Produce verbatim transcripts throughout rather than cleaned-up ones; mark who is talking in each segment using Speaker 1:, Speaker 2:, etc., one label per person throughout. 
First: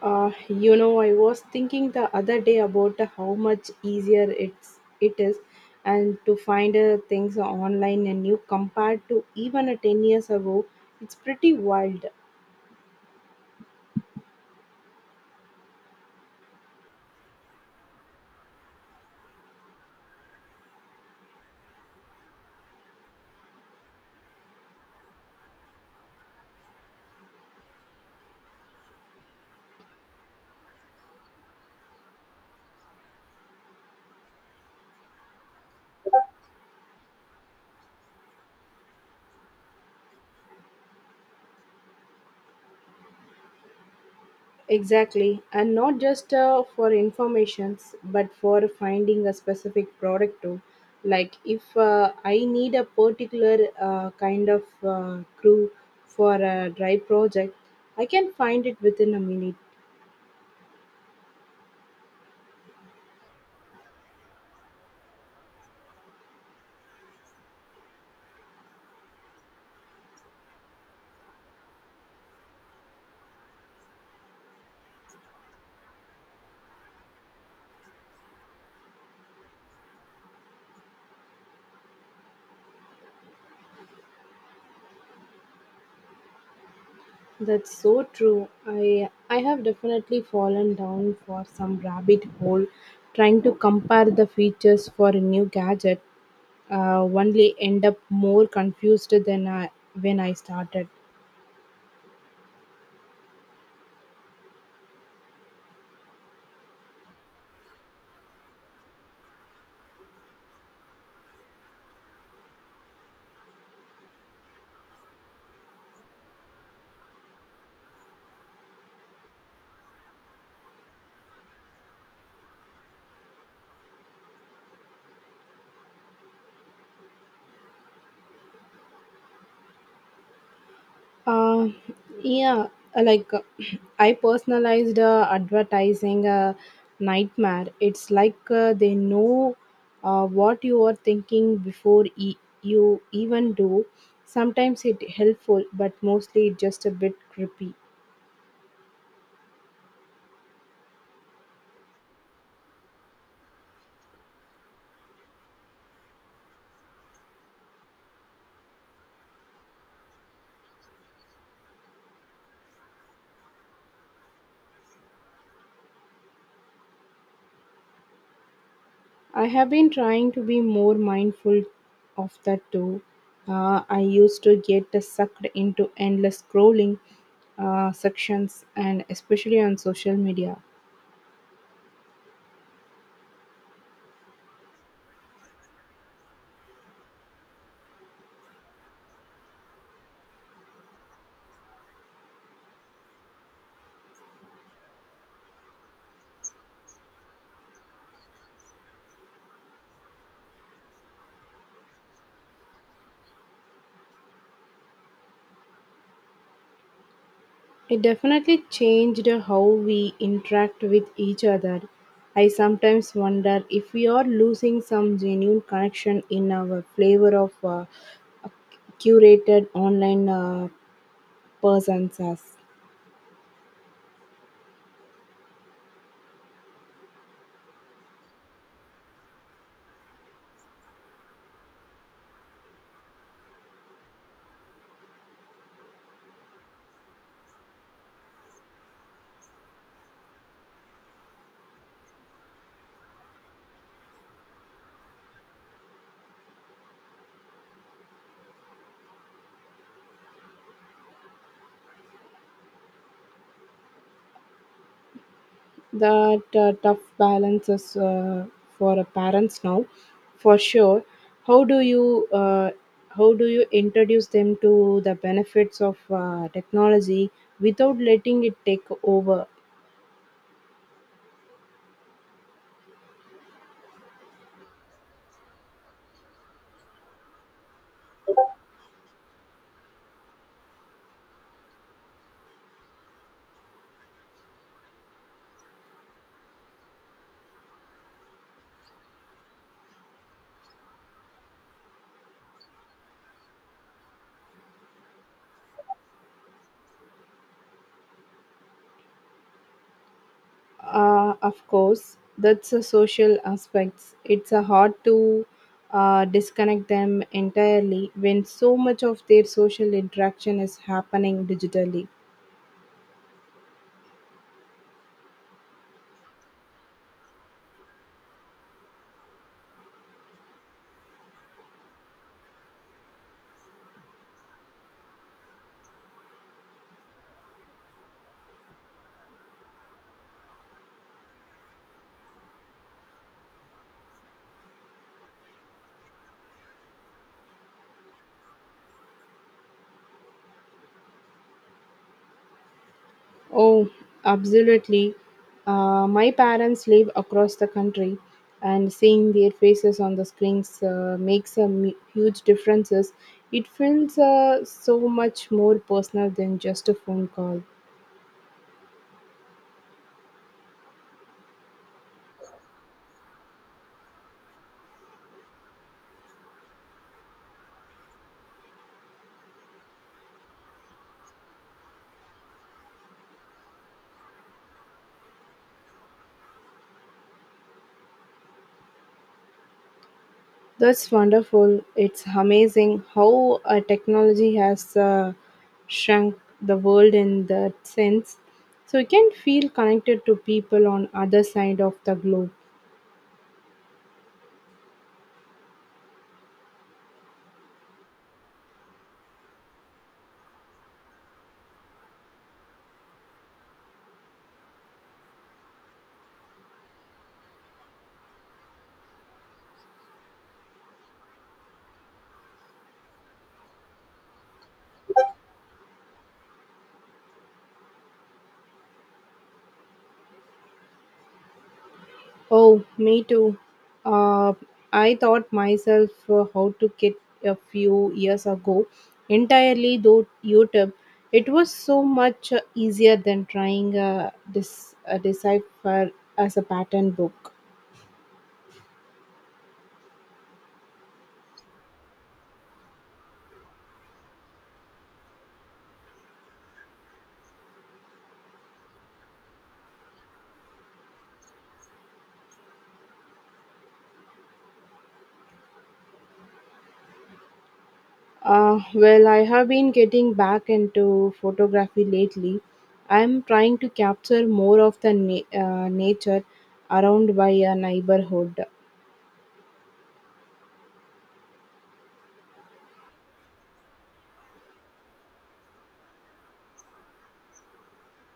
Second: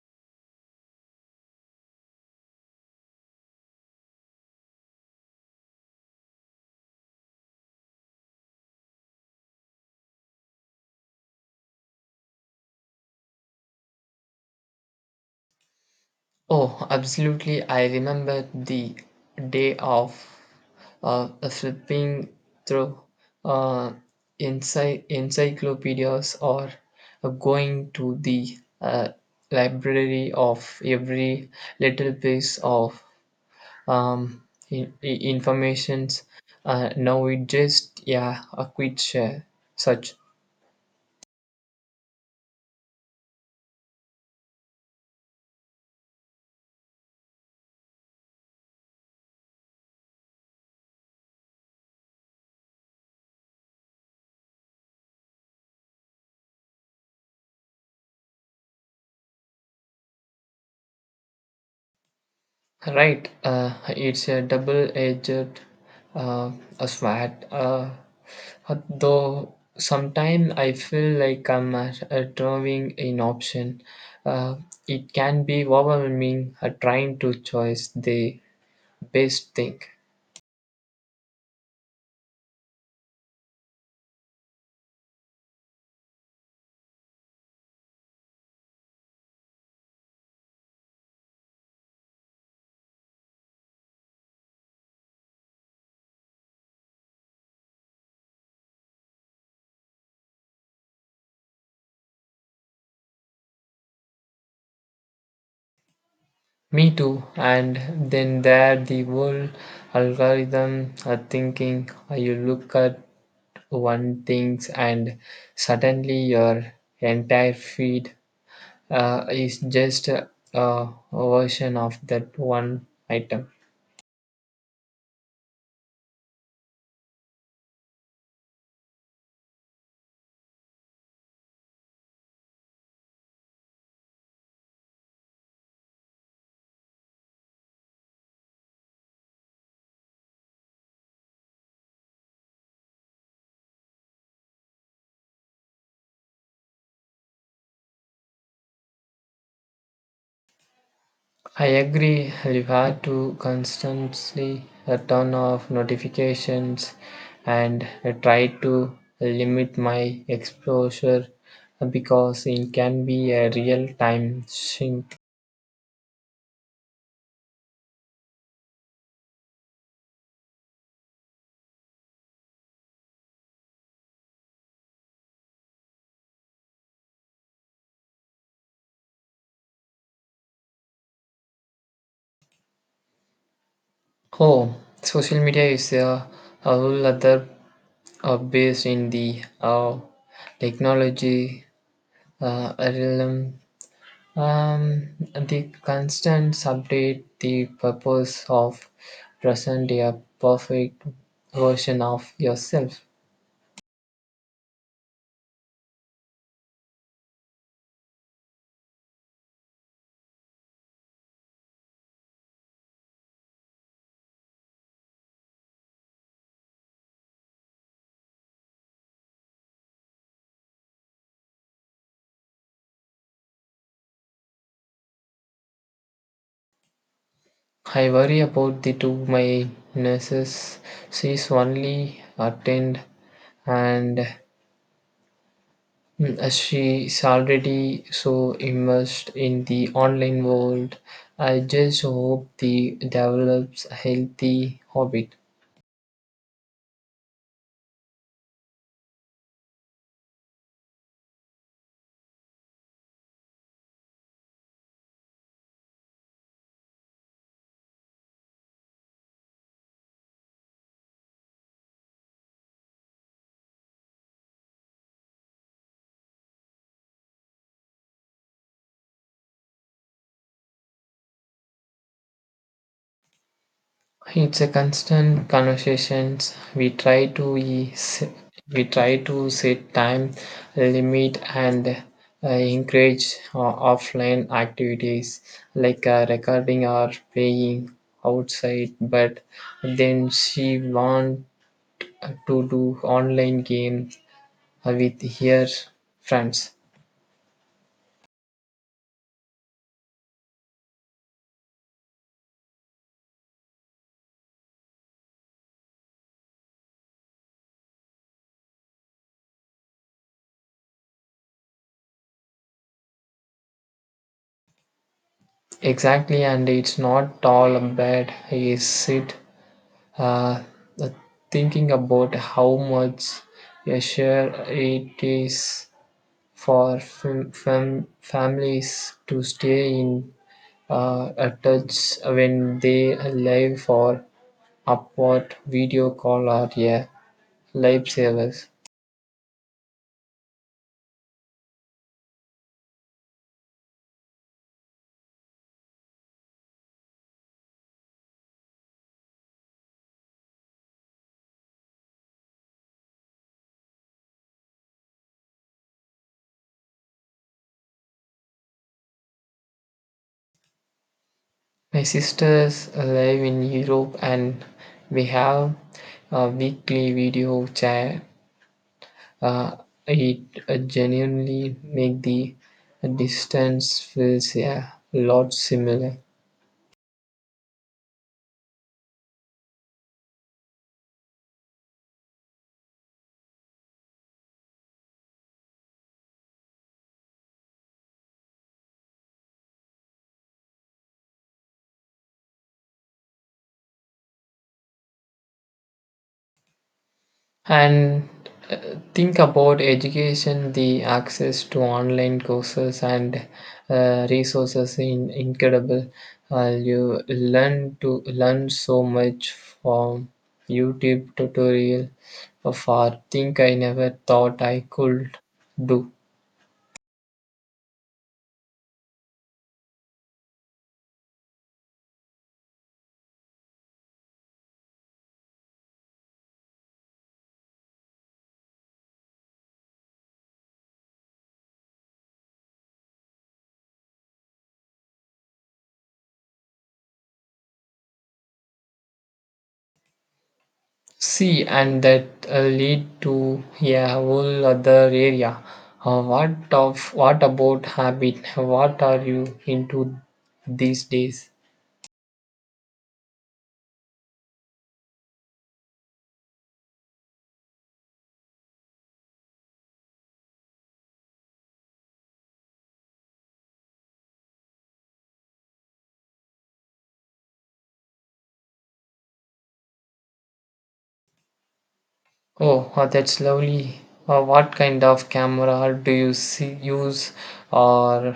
Speaker 1: Uh, you know, I was thinking the other day about how much easier it's it is, and to find uh, things online and new compared to even uh, ten years ago. It's pretty wild.
Speaker 2: Oh, absolutely. I remember the day of uh, flipping through uh, ency- encyclopedias or going to the uh, library of every little piece of um, in- information. Uh, now it just, yeah, a quick share, such.
Speaker 1: Exactly, and not just uh, for informations, but for finding a specific product too. Like if uh, I need a particular uh, kind of uh, crew for a dry project, I can find it within a minute.
Speaker 2: Right, uh, it's a double-edged uh, a sword. Uh, though sometimes I feel like I'm uh, uh, drawing an option. Uh, it can be overwhelming uh, trying to choose the best thing.
Speaker 1: That's so true. I I have definitely fallen down for some rabbit hole trying to compare the features for a new gadget. Uh, only end up more confused than I when I started.
Speaker 2: Me too. And then there the whole algorithm uh, thinking. Uh, you look at one things and suddenly your entire feed uh, is just a, a version of that one item.
Speaker 1: Uh, yeah, like uh, I personalized uh, advertising uh, nightmare. It's like uh, they know uh, what you are thinking before e- you even do. Sometimes it helpful, but mostly it just a bit creepy.
Speaker 2: I agree, you have to constantly uh, turn off notifications and uh, try to limit my exposure uh, because it can be a real time sink.
Speaker 1: I have been trying to be more mindful of that too. Uh, I used to get uh, sucked into endless scrolling uh, sections, and especially on social media.
Speaker 2: Oh, social media is a, a whole other uh, based in the uh, technology uh, realm. Um, the constant update the purpose of present a perfect version of yourself.
Speaker 1: It definitely changed how we interact with each other. I sometimes wonder if we are losing some genuine connection in our flavor of uh, curated online uh, persons as
Speaker 2: I worry about the two my nurses. She's only attend and mm, she's already so immersed in the online world. I just hope the develops a healthy habit.
Speaker 1: that uh, tough balance is uh, for uh, parents now for sure. how do you uh, how do you introduce them to the benefits of uh, technology without letting it take over?
Speaker 2: It's a constant conversations. We try to is- we try to set time limit and uh, encourage uh, offline activities like uh, recording or playing outside. But then she want to do online game uh, with her friends.
Speaker 1: Uh, of course, that's the social aspects. It's uh, hard to uh, disconnect them entirely when so much of their social interaction is happening digitally.
Speaker 2: Exactly, and it's not all bad. Is it? uh, the thinking about how much a share it is for fam- fam- families to stay in uh, a touch when they are live for upward video call or a lifesavers.
Speaker 1: Oh, absolutely. Uh, my parents live across the country, and seeing their faces on the screens uh, makes a mu- huge differences. It feels uh, so much more personal than just a phone call.
Speaker 2: My sisters live in Europe and we have a weekly video chat. Uh, it uh, genuinely make the distance feels, yeah, a lot similar.
Speaker 1: That's wonderful. It's amazing how uh, technology has uh, shrunk the world in that sense. So you can feel connected to people on other side of the globe.
Speaker 2: And uh, think about education, the access to online courses and uh, resources in incredible. Uh, you learn to learn so much from YouTube tutorial of art. Think I never thought I could do.
Speaker 1: Oh, me too. Uh, I taught myself uh, how to get a few years ago entirely through YouTube. It was so much uh, easier than trying uh, this uh, decipher as a pattern book.
Speaker 2: See, and that uh, lead to a whole other area. Uh, what of what about habit? What are you into these days?
Speaker 1: Uh, well, I have been getting back into photography lately. I'm trying to capture more of the na- uh, nature around by a neighborhood.
Speaker 2: Oh, uh, that's lovely. Uh, what kind of camera do you see, use, or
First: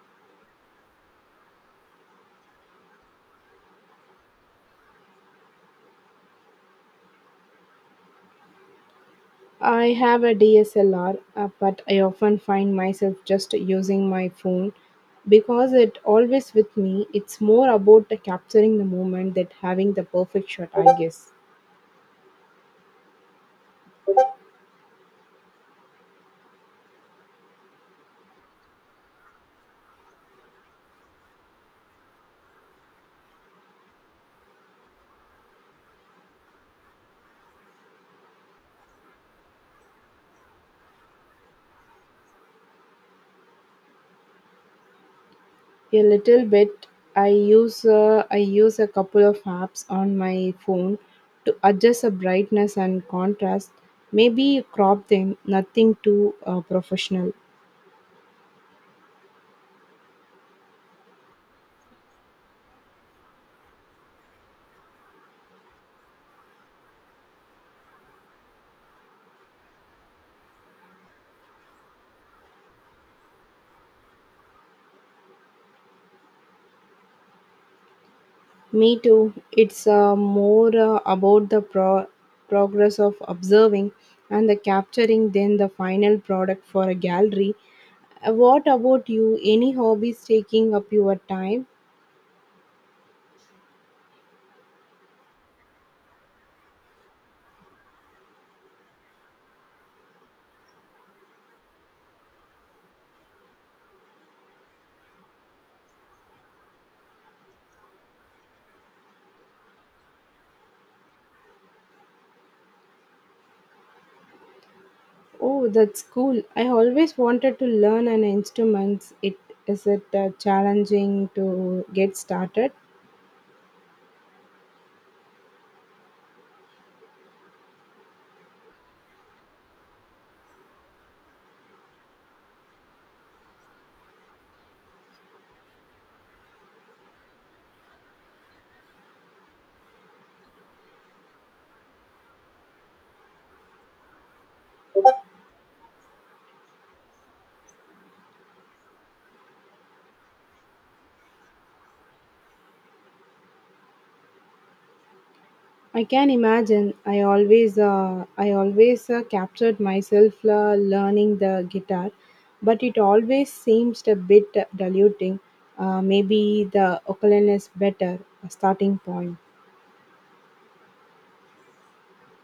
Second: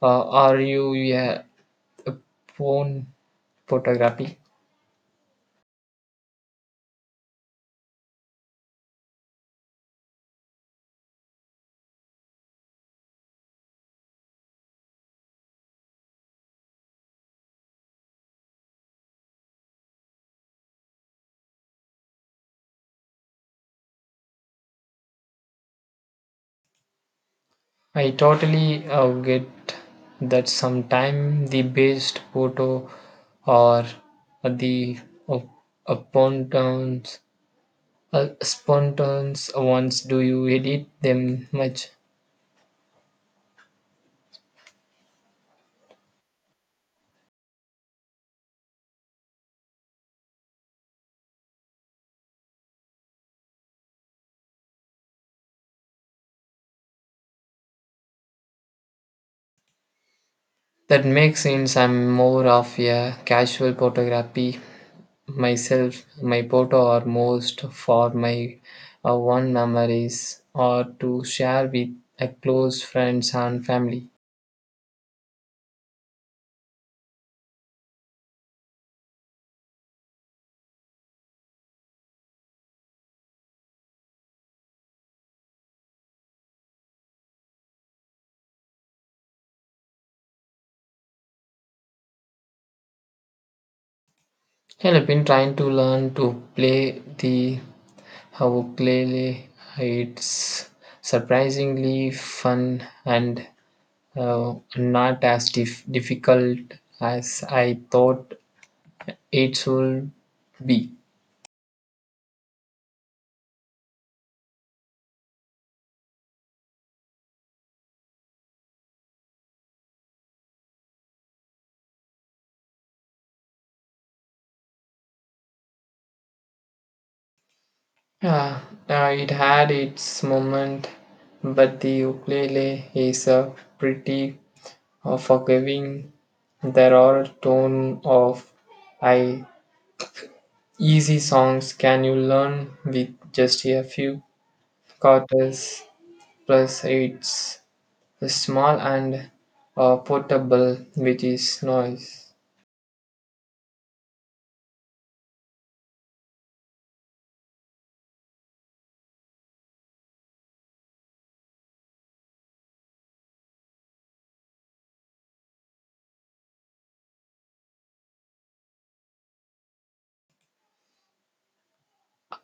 Speaker 2: uh, are you a a phone photography?
Speaker 1: I have a D S L R, uh, but I often find myself just using my phone because it always with me. It's more about the capturing the moment that having the perfect shot, I guess.
Speaker 2: I totally uh, get that sometime the best photo or the uh, spontaneous uh, spontaneous ones. Do you edit them much?
Speaker 1: A little bit. I use uh, I use a couple of apps on my phone to adjust the brightness and contrast. Maybe crop them. Nothing too uh, professional.
Speaker 2: That makes sense. I'm more of a casual photography myself. My photo are most for my uh, one memories or to share with a close friends and family.
Speaker 1: Me too. It's uh, more uh, about the pro- progress of observing and the capturing than the final product for a gallery. Uh, What about you? Any hobbies taking up your time?
Speaker 2: Well, I've been trying to learn to play the ukulele. It's surprisingly fun and uh, not as dif- difficult as I thought it would be.
Speaker 1: Oh, that's cool. I always wanted to learn an instrument. It is it uh, challenging to get started?
Speaker 2: Uh, uh, it had its moment, but the ukulele is a pretty uh, forgiving. There are tone of I easy songs can you learn with just a few quarters, plus it's small and uh, portable with its noise.
Speaker 1: I can imagine. I always uh, I always uh, captured myself uh, learning the guitar, but it always seems a bit diluting. Uh, maybe the ukulele is better a starting point.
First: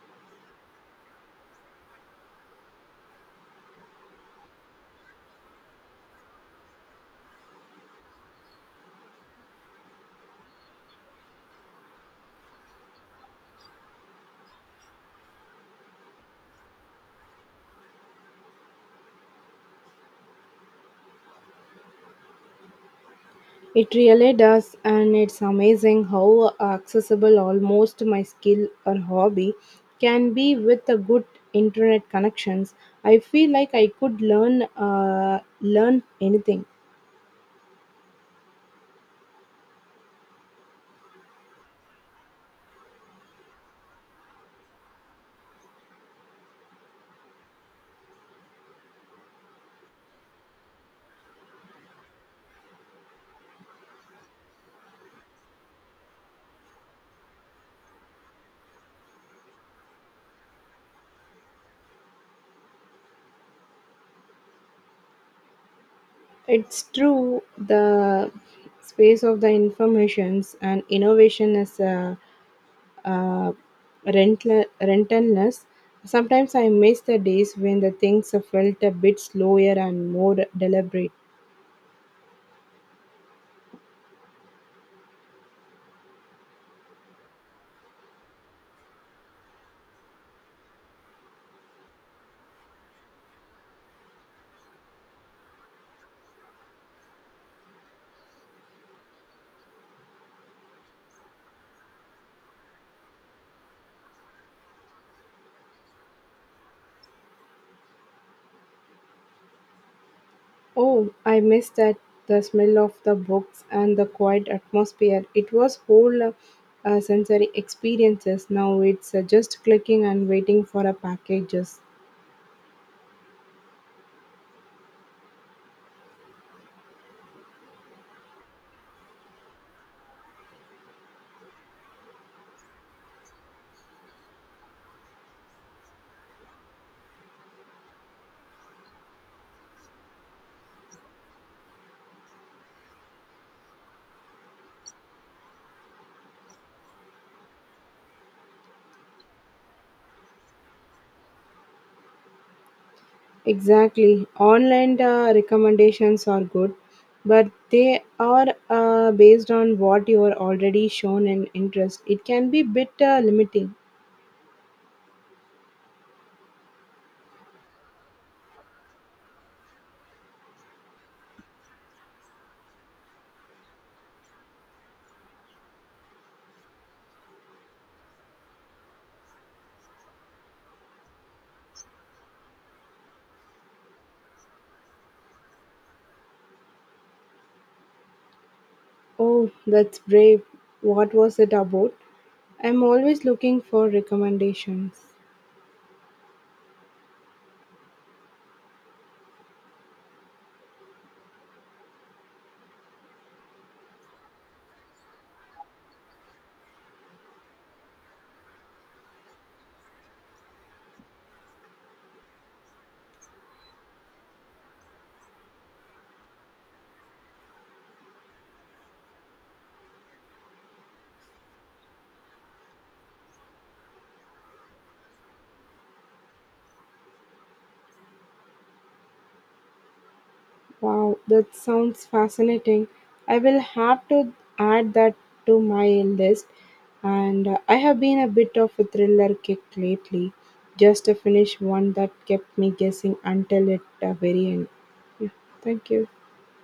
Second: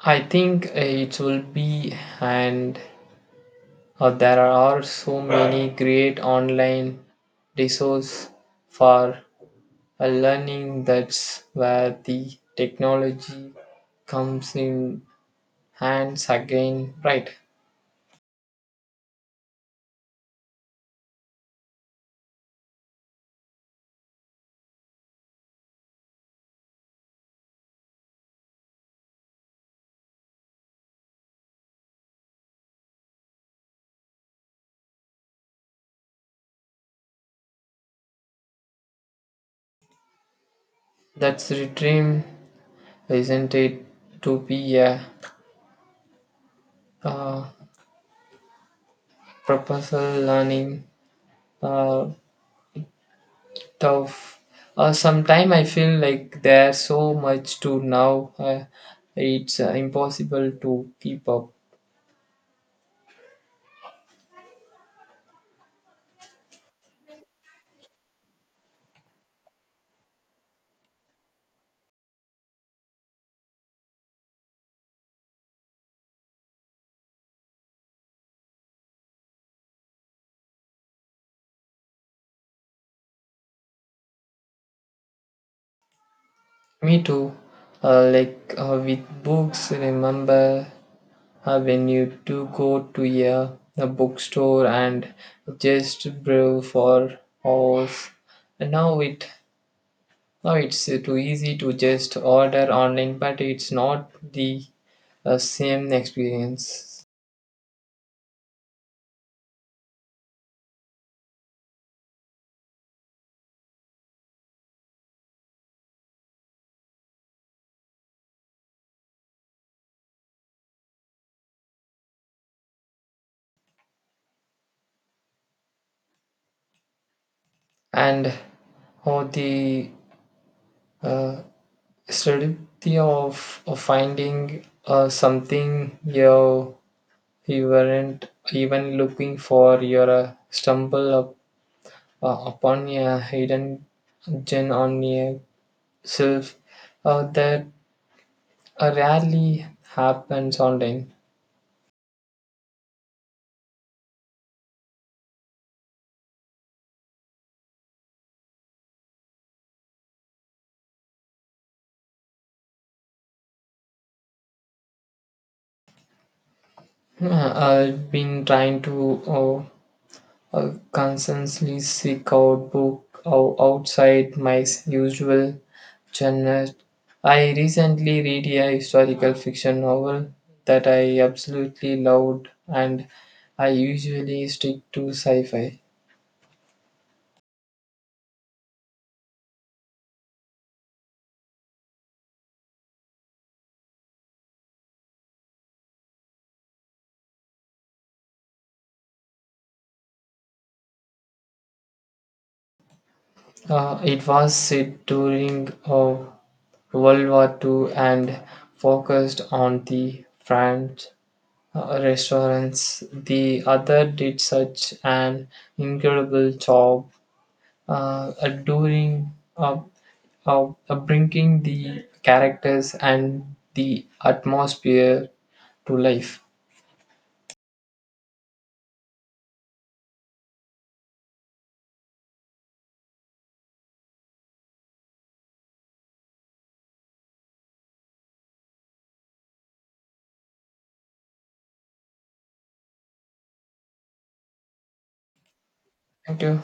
Speaker 2: I think uh, it will be, and uh, there are so many great online resources for uh, learning. That's where the technology comes in hands again, right?
Speaker 1: It really does, and it's amazing how accessible almost my skill or hobby can be with a good internet connections. I feel like I could learn uh, learn anything.
Speaker 2: That's the dream. Isn't it to be a uh, proposal learning uh, tough? Uh, Sometimes I feel like there's so much to now, uh, it's uh, impossible to keep up.
Speaker 1: It's true the space of the informations and innovation is uh, uh, rentle- rentless. Sometimes I miss the days when the things felt a bit slower and more deliberate.
Speaker 2: Me too. Uh, like, uh, with books, remember uh, when you do go to a, a bookstore and just browse for hours. Now it Now it's uh, too easy to just order online, but it's not the uh, same experience.
Speaker 1: Oh, I miss that. The smell of the books and the quiet atmosphere. It was whole uh, uh, sensory experiences. Now it's uh, just clicking and waiting for a packages.
Speaker 2: And or the strategy of, of finding uh, something you you weren't even looking for, your uh, stumble up, uh, upon a hidden gem on yourself uh, that uh, rarely happens online.
Speaker 1: Exactly. Online uh, recommendations are good, but they are uh, based on what you are already shown an interest. It can be bit uh, limiting.
Speaker 2: Uh, I've been trying to. Uh, uh, Constantly seek out book ou- outside my s- usual genre. I recently read a historical fiction novel that I absolutely loved, and I usually stick to sci-fi.
Speaker 1: Oh, that's brave. What was it about? I'm always looking for recommendations.
Speaker 2: Uh, it was set during uh, World War Two and focused on the French uh, restaurants. The other did such an incredible job uh, adoring, uh, uh, uh, bringing the characters and the atmosphere to life.
Speaker 1: Wow, that sounds fascinating. I will have to add that to my list. And uh, I have been a bit of a thriller kick lately, just to finish one that kept me guessing until at the very end. Yeah, thank you.
Speaker 2: Thank you.